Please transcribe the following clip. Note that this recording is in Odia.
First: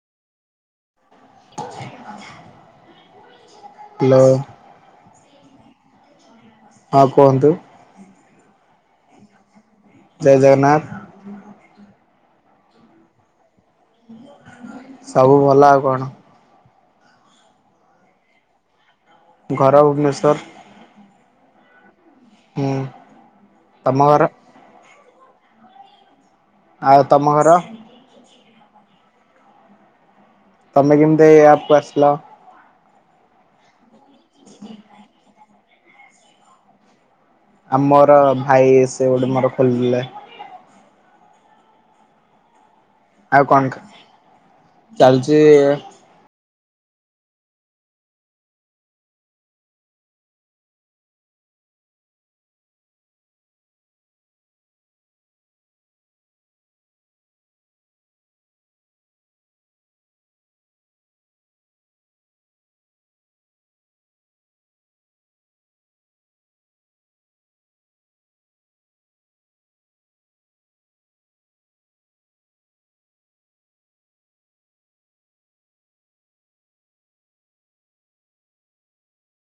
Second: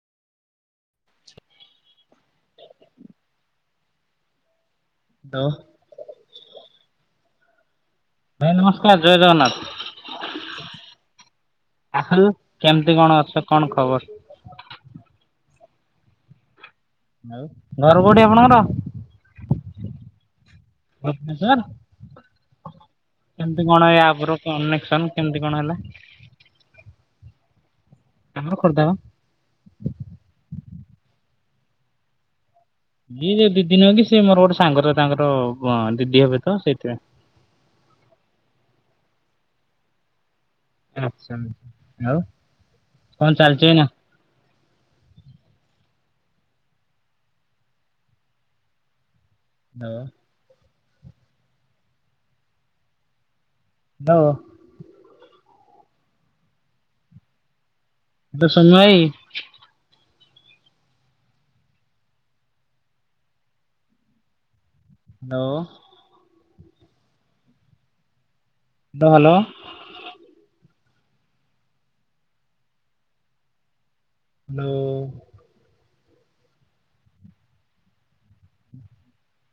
ହ୍ୟାଲୋ। ତ ହଁ କୁହନ୍ତୁ। ଭାଇ ନମସ୍କାର ଜୟ ଜଗନ୍ନାଥ। ଜୟ ଜଗନ୍ନାଥ ଆଉ କେମିତି କଣ ଅଛ? କଣ ଖବର? ସବୁ ଭଲ ଆଉ। କଣ ଆଉ ଘର କୋଉଠି ଆପଣଙ୍କର? ଘର ଭୁବନେଶ୍ୱର। ହୁଁ ଭୁବନେଶ୍ୱର। କେମିତି କଣ ଏ ତମ ଘର ଆପରୁ କନେକସନ? କେମିତି କଣ ହେଲା? ଆଉ ତମ ଘର? ଆମ ର ଖୋର୍ଦ୍ଧା ବା। ତମେ କେମିତି ଏଇ ଆପକୁ ଆସିଲ। ଦିନେ ଦି ଦିନକି ସେ ମୋର ଗୋଟେ ସାଙ୍ଗର ତାଙ୍କର ହଁ ଦିଦି ହେବେ ତ ସେଇଥିପାଇଁ। ଆଉ ମୋର ଭାଇ ସେ ଗୋଟେ ମୋର ଖୋଲିଲେ [unintelligible] ଆଉ କଣ ଚାଲଛି ଏଇନା? ଚାଲଚି ହଁ। ହାଲୋ। [unintelligible] ସୋନୁ ଭାଇ। ହାଲୋ। ଦ ହ୍ୟାଲୋ। ହ୍ୟାଲୋ।